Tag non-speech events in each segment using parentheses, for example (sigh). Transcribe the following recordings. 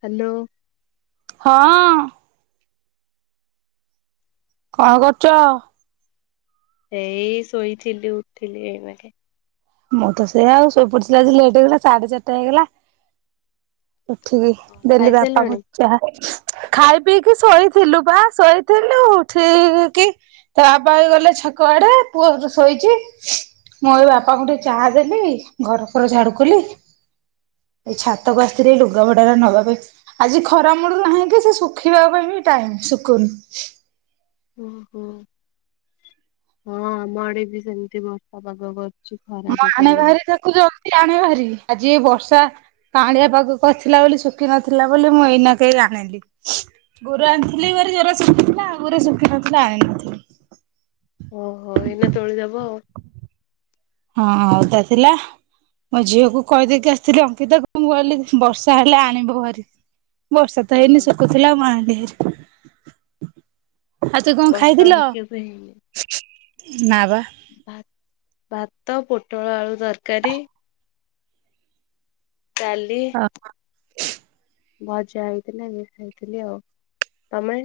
Hello. ହଁଅ। କଣ କରୁଛ? ଏଇ ଶୋଇଥିଲି ଉଠଲି ଆଇନାକେ ମୁଁ ତ ସେଇଆ ଆଉ ଶୋଇପଡିିଥିଲି ଆଜି ଲେଟ୍ ହେଇଗଲା ସାଢେ ଚାରିଟା ହେଇଗଲା। ଉଠିକି ଦେଲି ଖାଇସାରିଲଣି? ବାପାଙ୍କୁ ଚାହା ଖାଇ ପିଇକି ଶୋଇଥିଲୁ ପା ଶୋଇଥିଲୁ ଠିକ କି ତା ବାପା ବି ଗଲେ ଛକ ଆଡେ ପୁଅ ଶୋଇଛି ମୁଁ ଏବେ ବାପାଙ୍କୁ ଟିକେ ଚାହା ଦେଲି ଘର ପର ଝାଡୁ କଲି ଏଇ ଛାତକୁ ଆ ରେ ଲୁଗା ଭଡା ନବା ପାଇଁ ଆଜି ଖରା ମୁଲୁ ନାହିଁ କି ସେ ଶୁଖିବା ପାଇଁ ବି ଟାଇମ ଶୁଖୁନି। ଓହୋ ହଁ ଆମ ଆଡେ ବି ସେମିତି ବର୍ଷା ପାଗ କରିଛି। ମା ଆନେ ବାହାରି ଦେଖୁଛ। ଆଣ ଭାରି ଆଜି ଏ ବର୍ଷା ପାଣିଆ ପାଗ କରିଥିଲା ବୋଲି ଶୁଖ ନଥିଲା ବୋଲି ମୁଁ ଏଇନା କେହି ଆଣିଲି ଗୋରୁ ଆଣିଥିଲି ଘ ଜର ଶୁଖିଥିଲା ଆଉ ଗୋରେ ଶୁଖ ନଥିଲା ଆଣିନଥିଲି। ଓହୋ ଏଇନା ତୋଳି ଦବ ଆଉ। ହଁଉଟା ଥିଲା ମୋ ଝିଅକୁ କହିଦେଇକି ଆସିଥିଲି ଅଙ୍କିତା କ ମୁଁ କହିଲି ବର୍ଷା ହେଲେ ଆଣିବ ଭାରି ବର୍ଷା ତ ହଁ ହେଇନି ଶୁଖୁଥିଲା ମୁଁ ଆଇୱଲି ଆଉ ତୁ କଣ ବର୍ଷା ଖାଇଥିଲ ଭାଗ୍ୟକୁ ହେଇନି। ନା ବା। ଭା ଭାତ ପୋଟଳ ଆଳୁ ତରକାରୀ। ଚାଲି ଭଜା ହେଇଥିଲା ହେଇଥିଲି ଆଉ ତମେ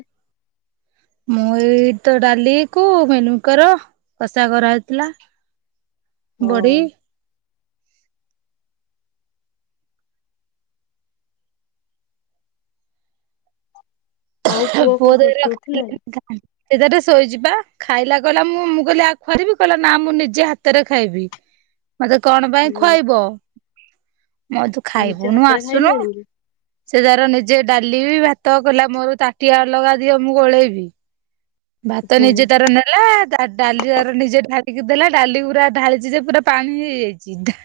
ମୁଁ ଏଇ ତ ଡାଲି କୁ ମେନୁଙ୍କର କଷା କରାହଇଥିଲା। ହଁ ବଢ଼ି। (inaudible) ଆଉ ପୁଅ କଣ ପୁଅଟତ କରୁଛି ରଖଥିଲେ। ଉଠିଲାଣି? ସିଏ ତାର ଶୋଇଛି ପା ଖାଇଲା କହିଲା ମୁଁ ମୁଁ କହିଲି ଆ ଖୁଆରିବି କହିଲ ନା ମୁଁ ନିଜେ ହାତରେ ଖାଇବି। ମତେ କଣ ପାଇଁ ହୁଁ ଖୁଆଇବ? ମ ତୁ ନିଜ ଖାଇବୁନୁ ହାତରେ ଆସୁନୁ ଖାଇଲାଣି କି? ସେ ତାର ନିଜେ ଡାଲି ଭାତ କଲା ମୋର ତାଟିଆ ଅଲଗା ଦିଅ ମୁଁ ଗୋଳେଇବି ଭାତ ହୁଁ ନିଜେ ତାର ନେଲା ଆ ଡାଲିର ନିଜେ ଢାଳିକି ଦେଲା ଡାଲି ଗୁରା ଢାଳିଛି ଯେ ପୁରା ପାଣି ହେଇଯାଇଛି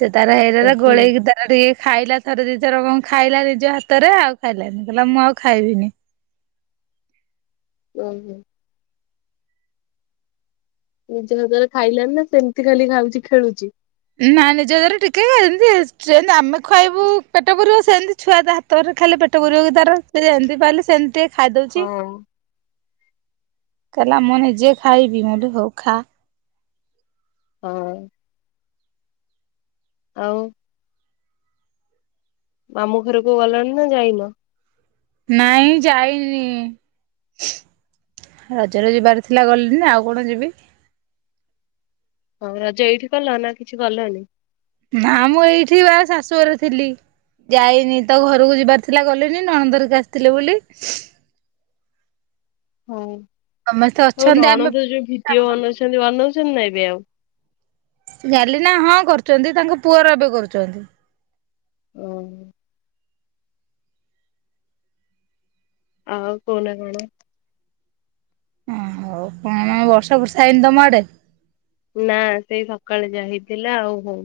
ସେ ତାର ଏଇରେ ହୁଁ ଗୋଳେଇକି ତାର ଟିକେ ଖାଇଲା ଥରେ ଦିଇ ଥର କଣ ଖାଇଲା ନିଜ ହାତରେ ଆଉ ଖାଇଲାନି କହିଲା ମୁଁ ଆଉ ଖାଇବିନି ହୁଁ ହୁଁ ନିଜ ହଜରେ ଖାଇଲାନି ନା ସେମିତି ଖାଲି ଖାଉଛି ଖେଳୁଛି ନା ନିଜ ଦର ଟିକେ ଏମତି ସେମିତି ଆମେ ଖୁଆବୁ ପେଟ ପୁରିବ ସେମିତି ଛୁଆ ତ ହାତରେ ଖାଲି ପେଟ ପୁରିବାକୁ ତାର ସେ ଯେମିତି ପାଇଲେ ସେମିତି ଟିକେ ଖାଇଦଉଛି ହଁ କହିଲା ମୁଁ ନିଜେ ଖାଇବି ମୁଁ କହିଲି ହଉ ଖା ହଁ ଆଉ ମାମୁ ଘରକୁ ଗଲଣି ନା ଯାଇନ? ନାଇଁ ଯାଇନି ରଜରେ ଯିବାର ଥିଲା ଗଲିନି ନା ଆଉ କଣ ଯିବି? ହଉ ରଜ ଏଇଠି କଲ ନା କିଛି କଲନି? ନା ମୁଁ ଏଇଠି ବା ଶାଶୁଘରେ ଥିଲି ଯାଇନି ତ ଘରକୁ ଯିବାର ଥିଲା ଗଲିନି ନଣନ୍ଦ ଘରିକା ଆସିଥିଲେ ବୋଲି ସମସ୍ତେ ହଉ ଅଛନ୍ତି ଆମେ ନଣନ୍ଦ ଯୋଉ ଭିତିଓ ବନଉଛନ୍ତି ବନ ନା ଏବେ ଆଉ ଜାଣିଲେ ନା ହଁ କରୁଛନ୍ତି ତାଙ୍କ ପୁଅର ଏବେ କରୁଛନ୍ତି। ଓହୋଃ! ଆଉ କୁହନା କଣ? (unintelligible) ହଉ କଣ ବର୍ଷା ଫର୍ଷା ହେଇନି ତମ ଆଡେ? ନା ସେଇ ସକାଳେ ଯା ହେଇ ଥିଲା ଆଉ ହଉ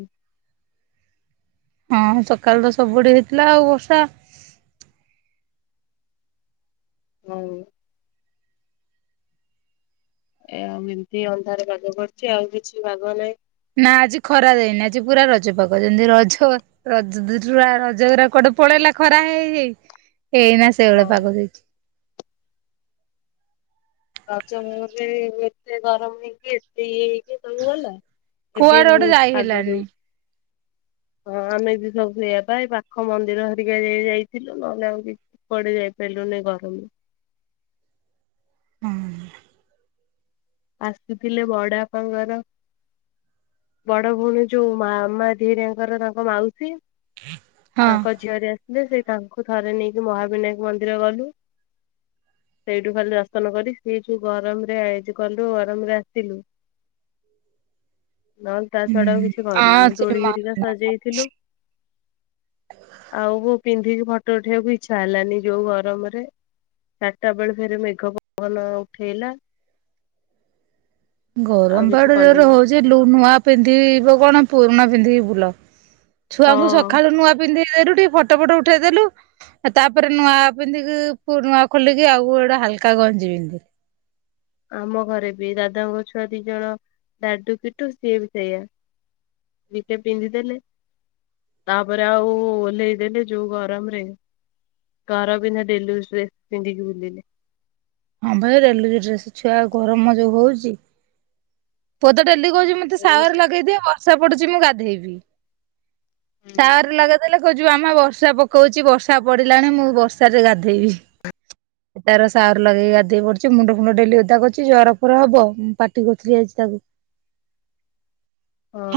ହଁ ସକାଳେ ତ ସବୁଆଡେ ହେଇଥିଲା ଆଉ ବର୍ଷା ହୁଁ। ଏ ମିନ୍ତି ଅନ୍ଧାରେ ପାଗ କରଛି ଆଉ କିଛି ବାଗ ନାହିଁ ନା ଆଜି ଖରା ଦେଇନି ଆଜି ପୁରା ରଜ ପାଗ ଯେମିତି ରଜ (unintelligible) ରଜ ଗୁଡା କୁଆଡେ ପଳେଇଲା ଖରା ହେଇ ହେଇ ଏଇନା ସେଇ ଭଳିଆ ହଁ। ପାଗ ଦେଇଚି। ରଜ (unintelligible) ଏତେ ଗରମ ହେଇକି ଏତେ ଇଏ ହେଇକି ସବୁ ଗଲା ଏବେ କୁଆଡେ ମୁଁ ଗୋଟେ ଯାଇ ପାଗ ଦଉ ହେଲାନି ହଁ ଆମେ ବି ସବୁ ସେଇଆ ଏ ପାଖ ମନ୍ଦିର ଘରିକା ଯାଇ ଯାଇଥିଲୁ ନହେଲେ ଆଉ କିଛି କୁଆଡେ ଯାଇପାରିଲୁନି ଗରମ ରେ। ହୁଁ। ଆସିଥିଲେ ବଡପାଙ୍କର ବଡ ଭଉଣୀ ଯୋଉ ମାମା ଧିରିଆଙ୍କର ତାଙ୍କ ମାଉସୀ ହଁ ତାଙ୍କ ଝିଅ ହେରିଆ ଯେ ସେଇ ତାଙ୍କୁ ଥରେ ନେଇକି ମହାବିନାୟକ ମନ୍ଦିର ଗଲୁ ସେଇଠୁ ଖାଲି ଦର୍ଶନ କରି ସିଏ ଯୋଉ ଗରମ ରେ (unintelligible) କଲୁ ଗରାମରେ ଆସିଲୁ। ନହେଲେ ତା ଛଡା ଅଉ କିଛି ହଁ କରିନୁ ସେଠି ଦୋଳି ମ ଘରିକା ସଜେଇଥିଲୁ ଆଉ ପିନ୍ଧିକି ଫଟୋ ଉଠେଇବାକୁ ଇଚ୍ଛା ହେଲାନି ଯୋଉ ଗରମରେ ଚାରିଟା ବେଳେ ଫେରେ ମେଘ ପବନ ଉଠେଇଲା। ଆଉ ଗରମ ତ କିଛି ଏଡେ ଜୋରେ କଲୁନୁ। ହଉଛି ଲୁ ନୂଆ ପିନ୍ଧିବ କଣ? ପୁରୁଣା ପିନ୍ଧିକି ବୁଲ ହଁ ଛୁଆଙ୍କୁ ସକାଳୁୂ ନୂଆ ପିନ୍ଦେ ନୂଆ ରୁ ଟିକେ ଫଟୋ ଫଟୋ ଉଠେଇଦେଲୁ ତାପରେ ନୂଆ ପିନ୍ଧିକି ପୁରୁଣା ଖୋଲିକି ଆଉ ଗୋଟେ ହାଲକା ଗଞ୍ଜି ପିନ୍ଧିଲୁ ଆମ ଘରେ ବି ଦାଦାଙ୍କ ଛୁଆ ଦି ଜଣ ଡାଡୁ କିଟୁ ସିଏ ବି ସେଇଆ ଟିକେ ପିନ୍ଧି ଦେଲେ ତାପରେ ଆଉ ଓହ୍ଲେଇ ଦେଲେ ଯୋଉ ଗରମରେ ଘର ପିନ୍ଧା ଡେଲି ଇଉଯ ଡ୍ରେସ ପିନ୍ଧିକି ବୁଲିଲେ। ହଁ ଭାଇ ଡେଲି ଇଉଜ ଡ୍ରେସ୍ ଛୁଆ ଆଉ ଗରମ ଯୋଉ ହଉଚି। (unintelligible) ଡେଲି କହୁଛି ମୋତେ ସାୱାର ଲଗେଇଦିଅ। ବ (unintelligible) ଆସା ପଡୁଛି ମୁଁ ଗାଧେଇବି ହଁ ସାର ଲଗେଇ ଦେଲେ କହିଛି ମାମା ବର୍ଷା ପକଉଛି ବର୍ଷା ପଡିଲାଣି ମୁଁ ବର୍ଷାରେ ଗାଧେଇବି ସେ ତାର ସାୱାର୍ ଲଗେଇ ଗାଧେଇ ପଡୁଛି ମୁଣ୍ଡ ଫୁଣ୍ଡ ଡେଲି ଓଦା କରୁଛି ଜର ଫର ହବ ପାଟି କରୁଥିଲି ଆଜି। ତାକୁ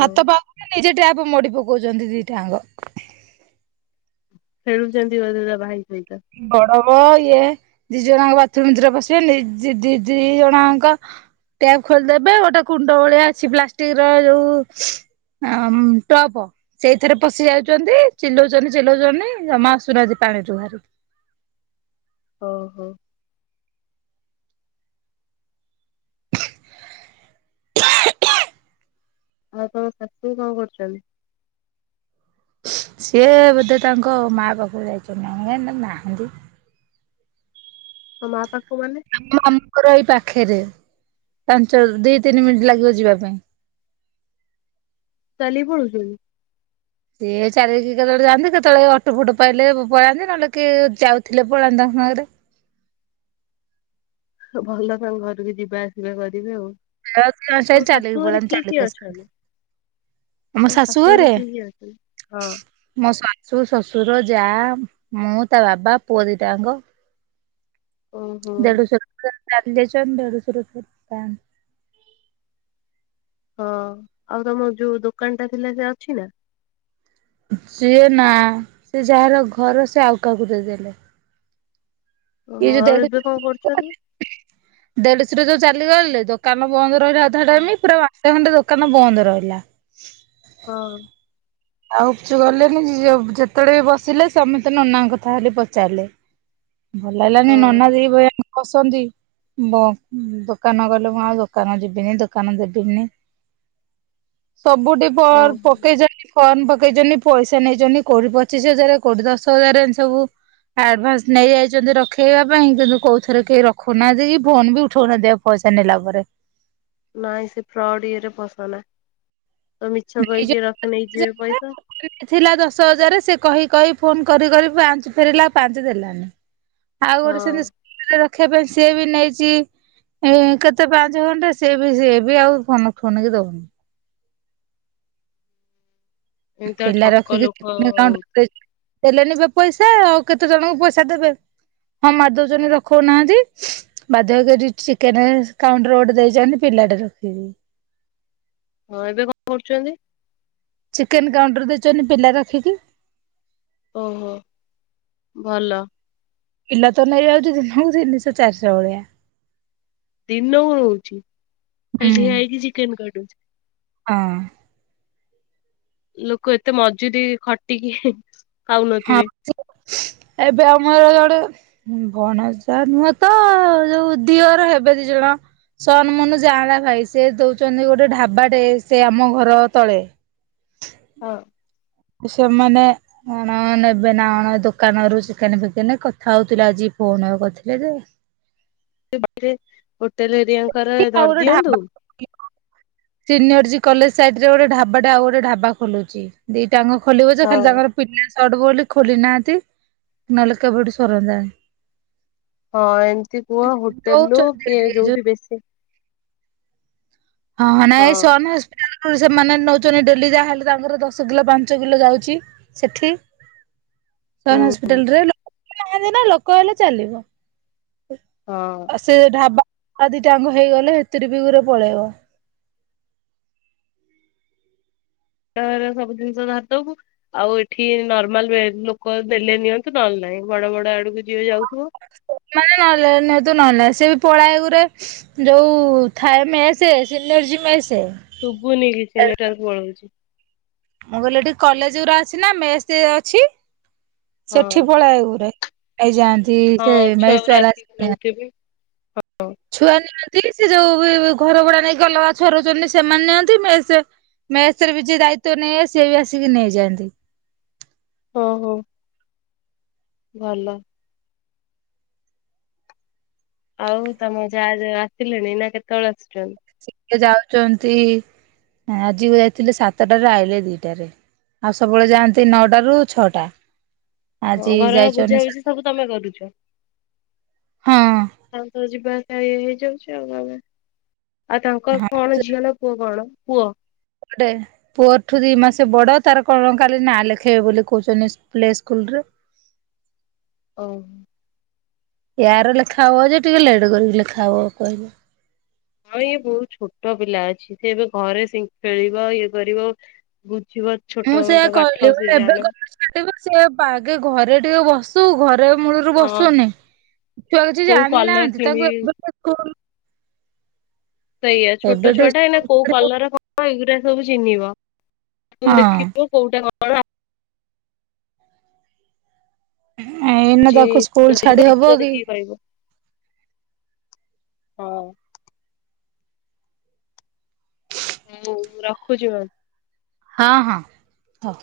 ହାତ ପାଉନି ନିଜେ ଟ୍ୟାପ ମୋଡ଼ି ପକ କହୁଚନ୍ତି ଦି ଟାଙ୍ଗ ଖେଳୁଚନ୍ତି ବୋଧେ ତା ଭାଇ ସହିତ। କଡ଼ମ ଇଏ ଦି ଜଣଯାକ ବାଥରୁମ ଭିତରେ ପଶିଗଲେ। ଦି ଦି ଜଣଙ୍କ ଟ୍ୟାବ ଖୋଲିଦେବେ। ଗୋଟେ କୁଣ୍ଡ ଭଳିଆ ଅଛି ପ୍ଲାଷ୍ଟିକ ର ଯୋଉ ଟପ। ସେଇଥିରେ ପଶି ଯାଉଚନ୍ତି। ଚିଲଉଚନ୍ତି ଚିଲଉଚନ୍ତି ଜମା ଆସୁନାହାନ୍ତି ପାଣିରୁୁ ବାହାରି। ଓ ହୋ। (unintelligible) ଆଉ ତମ ଶାଶୁ କଣ କରୁଚନ୍ତି? ସିଏ ବୋଧେ ତାଙ୍କ ମା ପାଖକୁ ଯାଇଚନ୍ତି ନା କଣ କାଇଁ ତ ନାହାନ୍ତି। ହ ମା। ପାଖକୁ ମାନେ ଆମ ମାମାଙ୍କର ଏଇ ପାଖରେ ପାଞ୍ଚ ଦି ତିନି ମିନିଟ୍ ଲାଗିବ ଯିବା ପାଇଁ। ଚାଲିକି ପଳାଉଚନ୍ତି। ସିଏ ଚାଲିକି କେତେବେଳେ ଯାଆନ୍ତି କେତେବେଳେ ଅଟୋ ଫଟ ପାଇଲେ ପଳାନ୍ତି ନହେଲେ କିଏ ଯାଉଥିଲେ ପଳାନ୍ତି ତାଙ୍କ ସାଙ୍ଗରେ। ଭଲ ତାଙ୍କ ଘରକୁ ଯିବା ଆସିବା କରିବେ ଆଉ। (unintelligible) ଚାଲିକି ତମ ଶାଶୁ ଘରେ ପଳାନ୍ତି କିଏ କିଏ ଚାଲିକି ଆସନ୍ତି ଅଛନ୍ତି? ଆମ ତମ ଶାଶୁ ଘରେ- କିଏ କିଏ ଅଛନ୍ତି? ହଁ ମୋ ଶା ଶାଶୁ, ଶଶୁର, ଯା, ମୁଁ ତା ବାବା ପୁଅ ଦିଇଟା ଯାଙ୍କ ଓହୋ ଦେଢଶୁର କା (unintelligible) ହଁ ଆଉ ତମ ଯୋଉ ଦୋକାନ ଟା ଥିଲା ସେ ଅଛି ନା? ସିଏ ନା ସେ ଯାହାର ଘର ସେ ଆଉ କାହାକୁ ଦେଇଦେଲେ। ଓହୋ ଇଏ ଯଦି ଆଉ ୟାଡୁ ଏବେ କଣ କରୁଛନ୍ତି? (unintelligible) ଦେଢଶୁର ଯୋଉ ଚାଲିଗଲେ ଦୋକାନ ବନ୍ଦ ରାଧା ହଁ ଟାଇମ ପୁରା ବାଟ ସେ ଖଣ୍ଡେ ଦୋକାନ ବନ୍ଦ ରହିଲା। ହଁ। ଆଉ କିଛି ଗଲେନି ଯେ ଯେତେବେଳେ ବି ବସିଲେ ସମେତେ ନନାଙ୍କ କଥା ଖାଲି ପଚାରିଲେ। ଭଲ ହେଲାନି ହଁ ନନା ଦିଇ ଭାଇଙ୍କ ବସନ୍ତି ବ ଦୋକାନ ଗଲେ କଣ ଆଉ ମୁଁ ଦୋକାନ ଯିବିନି ଦୋକାନ ଦେବିନି। ସବୁଠି ପ ଓହୋ ପକେଇ ଚନ୍ତି ଫର୍ମ ପକେଇଚନ୍ତି ପଇସା ନେଇଚନ୍ତି କୋଉଠି ପଚିଶ ହଜାର କୋଉଠି ଦଶ ହଜାର ଏମିତି ସବୁ ଆଡଭାନ୍ସ ନେଇଯାଇଚନ୍ତି ରଖେଇବା ପାଇଁ କିନ୍ତୁ କୋଉ ଥରେ କେହି ରଖୁନାହାନ୍ତି କି ଫୋନ ବି ଉଠଉନାହାନ୍ତି ପଇସା ନେଲା ପରେ। ନାଇଁ ସେ ଫ୍ରଡ ଇଏରେ ପସ ନା ତ ମିଛ କହିକି ନେଇଛନ୍ତି ରଖି ନେଇଯିବେ ଥିଲା ପଇସା ଦଶ ହଜାର ସେ କହି କହି ଫୋନ କରି କରି ପାଞ୍ଚ ଫେରିଲା ଆଉ ପାଞ୍ଚ ଦେଲାନି। ଆଉ ଗୋଟେ ସେ ହଁ ନିଷ୍ ଦେଖିବା ପାଇଁ ସିଏ ବି ନେଇଚି କେତେ ପାଞ୍ଚେ ଖଣ୍ଡେ ସିଏବି ସିଏବି ଆଉ ଫୋନ ଉଠଉନିକି ଦଉନି। ଏମିତିଆ ପିଲା ଠକ ରଖିକି ଲୋକ ଚିକେନ ହଉ। କାଉଣ୍ଟର ଦେଇଚି। ଦେଲେ ନିବେ ପଇସା ଆଉ କେତେ ଜଣଙ୍କୁ ପଇସା ଦେବେ ହଁ ମାରିଦଉଚନ୍ତି ରଖଉନାହାନ୍ତି ବାଧ୍ୟ ହେଇକି ଏଠି ଚିକେନ କାଉଣ୍ଟର ଗୋଟେ ଦେଇଚନ୍ତି ପିଲାଟେ ରଖିକି। ହଁ ଏବେ କଣ କରୁଚନ୍ତି? ଚିକେନ କାଉଣ୍ଟର ଦେଇଛନି ପିଲା ରଖିକି। ଓହୋ ଭଲ। ପିଲା ତ ନେଇଯାଉଛି ଦିନକୁ ତିନିଶହ ଚାରିଶହ ଭଳିଆ। ଦିନକୁ ହଉଛି ହୁଁ ଖାଲି ହେଇକି ଚିକେନ କାଟୁଛି। ହଁ। ଲୋକ ଏତେ ମଜୁରୀ ଖଟିକି। ହଁ ଖାଉନଥିବେ ଏବେ ଆମର ଜଣେ ଭଣଜା ନୁହଁ ତ ଯୋଉ ଦିଅର ହେବେ ଦି ଜଣ ସନମୁନୁ ଜାଆଁଳା ଭାଇ ସେ ଦଉଛନ୍ତି ଗୋଟେ ଢାବାଟେ ସେ ଆମ ଘର ତଳେ। ହଁ। ସେମାନେ କଣ ନେବେ ନାକଣ ଦୋକାନରୁୁ ଚିକେନ ଫିକେନେ କଥା ହଉଥିଲେ ଆଜି ଫୋନ କଥିଲେ ଯେ। ରେ ଗୋ। ହୋଟେଲ ଘରିକା ଙ୍କ ରେ ଧରିଦିଅନ୍ତୁ। ସିନିୟର ଯିଏ କଲେଜ ସାଇଡ ରେ ଗୋଟେ ଢାବାଟା ଆଉ ଗୋଟେ ଢାବା ଖୋଲୁଛି ଦି ତାଙ୍କ ଖୋଲିବ ଯେ ହଁ ଖାଲି ତାଙ୍କ ପିଲା ଚଟୁ ବ ଖୋଲି ନାହାନ୍ତି ନହେଲେ କେବେଠୁ ସରନ୍ତାଣି। ହଁ ଏମିତି କୁହ ହୋଟେଲରୁୁ ଦଉଛନ୍ତି ଏଠି କିଏ ଏଇ ଯୋଉ ଯୋଉଠି ବେଶୀ। ହଁ ନା ଏଇ ସନ ହସ୍ପିଟାଲ। ସେମାନେ ନଉଛନ୍ତି ଡେଲି ଯାହାହେଲେ ତାଙ୍କର ଦଶ କିଲୋ ପାଞ୍ଚ କିଲୋ ଯାଉଛି ସେଠି। ହୁଁ ସମ୍ ହସ୍ପିଟାଲ ରେ। ନାହାନ୍ତି ନା ଲୋକ ହେଲେ ଚାଲିବ। ହଁ ସେ ଢାବା। ଆଉ ଦିଟାଙ୍କ ହେଇଗଲେ ହେଥିରେ ବି ଘୁରେ ପଳେଇବ। ନିଜ ସବୁ ଜିନିଷ ଧାରଦବୁ ଆଉ ଏଠି ନର୍ମାଲ ବେ ଲୋକ ଦେଲେ ନିଅନ୍ତୁ ନହେଲେ ନାହିଁ ବଡ ବଡ ଆଡକୁ ଯିଏ ଯାଉ। ମାନେ ନହେଲେ ନେ। ମହେଲେ ନାଇ ସେ ବି ପଳାଏ ଗୁରେ ଯୋଉ ଥାଏ ମେସ ସିନର୍ଜି ମେ ଶୁଭୁନି କିଛି ନେଟୱାର୍କ ପଳଉଛି। ମୁଁ କହିଲି ଏଠି କଲେଜ ଗୁରା ଅଛି ନା ମେସେ ଅଛି। ସେଠି ହଁ ପଳାଏ ଘୂରେ। ଏଇଜାନ୍ ତି ସେ ହଁ ମେସ ଛୁଆଗୁରା ବାଲା ଆସିକି ଚିହ୍ନା। ନଉଥିବେ। ଛୁଆ ନ ନିଅନ୍ତି ସେ ଯୋଉ ବି ଘର ଭଡା ନେଇକି ଅଲଗା ଛୁଆ ରହୁଛନ୍ତି ସେମାନେ ନିଅନ୍ତି ମେସେ ମେସେ ରେ ବି ଯିଏ ଦାୟିତ୍ୱ ନେଇ ସିଏ ବି ଆସିକି ନେଇଯାଆନ୍ତି। ଓହୋ। ଭଲ। ଆଉ ତମ ଯା ଯୋଉ ଆସିଲେଣି ନା କେତେବେଳେ ଆସୁଛନ୍ତି। ସେ ଯାଉଛନ୍ତି ଆଜିକୁ ଯାଇଥିଲେ ସାତଟାରୁ ଆଇଲେ ଦିଟାରେ ଆଉ ସବୁବେଳେ ଯାଆନ୍ତି ନଅଟା ରୁ ଛଅଟା। ହଁ ଆଜି ଘରର ବୁଝା ଯାଇଛନ୍ତି ବୁଝି ସାତଟା। ସବୁ ତମେ କରୁଛ ହଁ ତାଙ୍କ ଯିବା ଆସିବା। ହେଇ ଯାଉଛି ଆଉ ନହେଲେ। ଆଉ ତାଙ୍କ ର ହଁ କଣ ଝିଅ ନା ପୁଅ କଣ। ପୁଅ। ଅଟେ ପୁଅଠୁ ଦି ମାସେ ବଡ ତାର କଣ କାଲି ନା ଲେଖେଇବେ ବୋଲି କହୁଛନ୍ତି ପ୍ଲେ ସ୍କୁଲରେ। ଓ ହୋ। ୟାର ଲେଖା ହବ ଯେ ଟିକେ ଲେଟ୍ କରିକି ଲେଖା ହବ କହିଲେ। ହଁ ଇଏ ବହୁତ ଛୋଟ ପିଲା ଅଛି ସେ ଏବେ ଘରେ ଖେଳିବ ଇଏ କରିବ। ଯିବ ମୁଁ ଛୋଟ ସେଇଆ ମୋଟ କହିଲି ପାଠ ମୁଁ ସେ କହିଲି ଏବେ ଜାଣୁ। କଣ ଛାଡିବୁ ସେ ପା ଆଗେ ଘରେ ଟିକେ ବସୁ ଘରେ। ମୂଳରୁ ହଁ ବସୁନି ଛୁଆ କିଛି କୋଉ ଜାଣି କଲର ନାହାନ୍ତି ତାଙ୍କୁ କିଣିବି ଏବେ ଠୁ ସ୍କୁଲ। ସେଇଆ ଛୋଟ ଏବେଠୁ ଛୁଆଟା ଏଇନା ସ୍କୁଲ କୋଉ ଛାଡି ହଁ କଲର କଣ ଏଇଗୁରା। ସବୁ ଚିହ୍ନିବ। ତାକୁ ଦେଖିବ କୋଉଟା କ ହେଲା। ଏଇନା ଆସୁଛି ତାକୁ ସ୍କୁଲ ଛାଡି ହବ ଚିତ୍ର କି? ଦେଖିକି କହିବ ହଁ। ହଉ ମୁଁ ରଖୁଛି ଭା ହଁ ହଁ। ହଉ।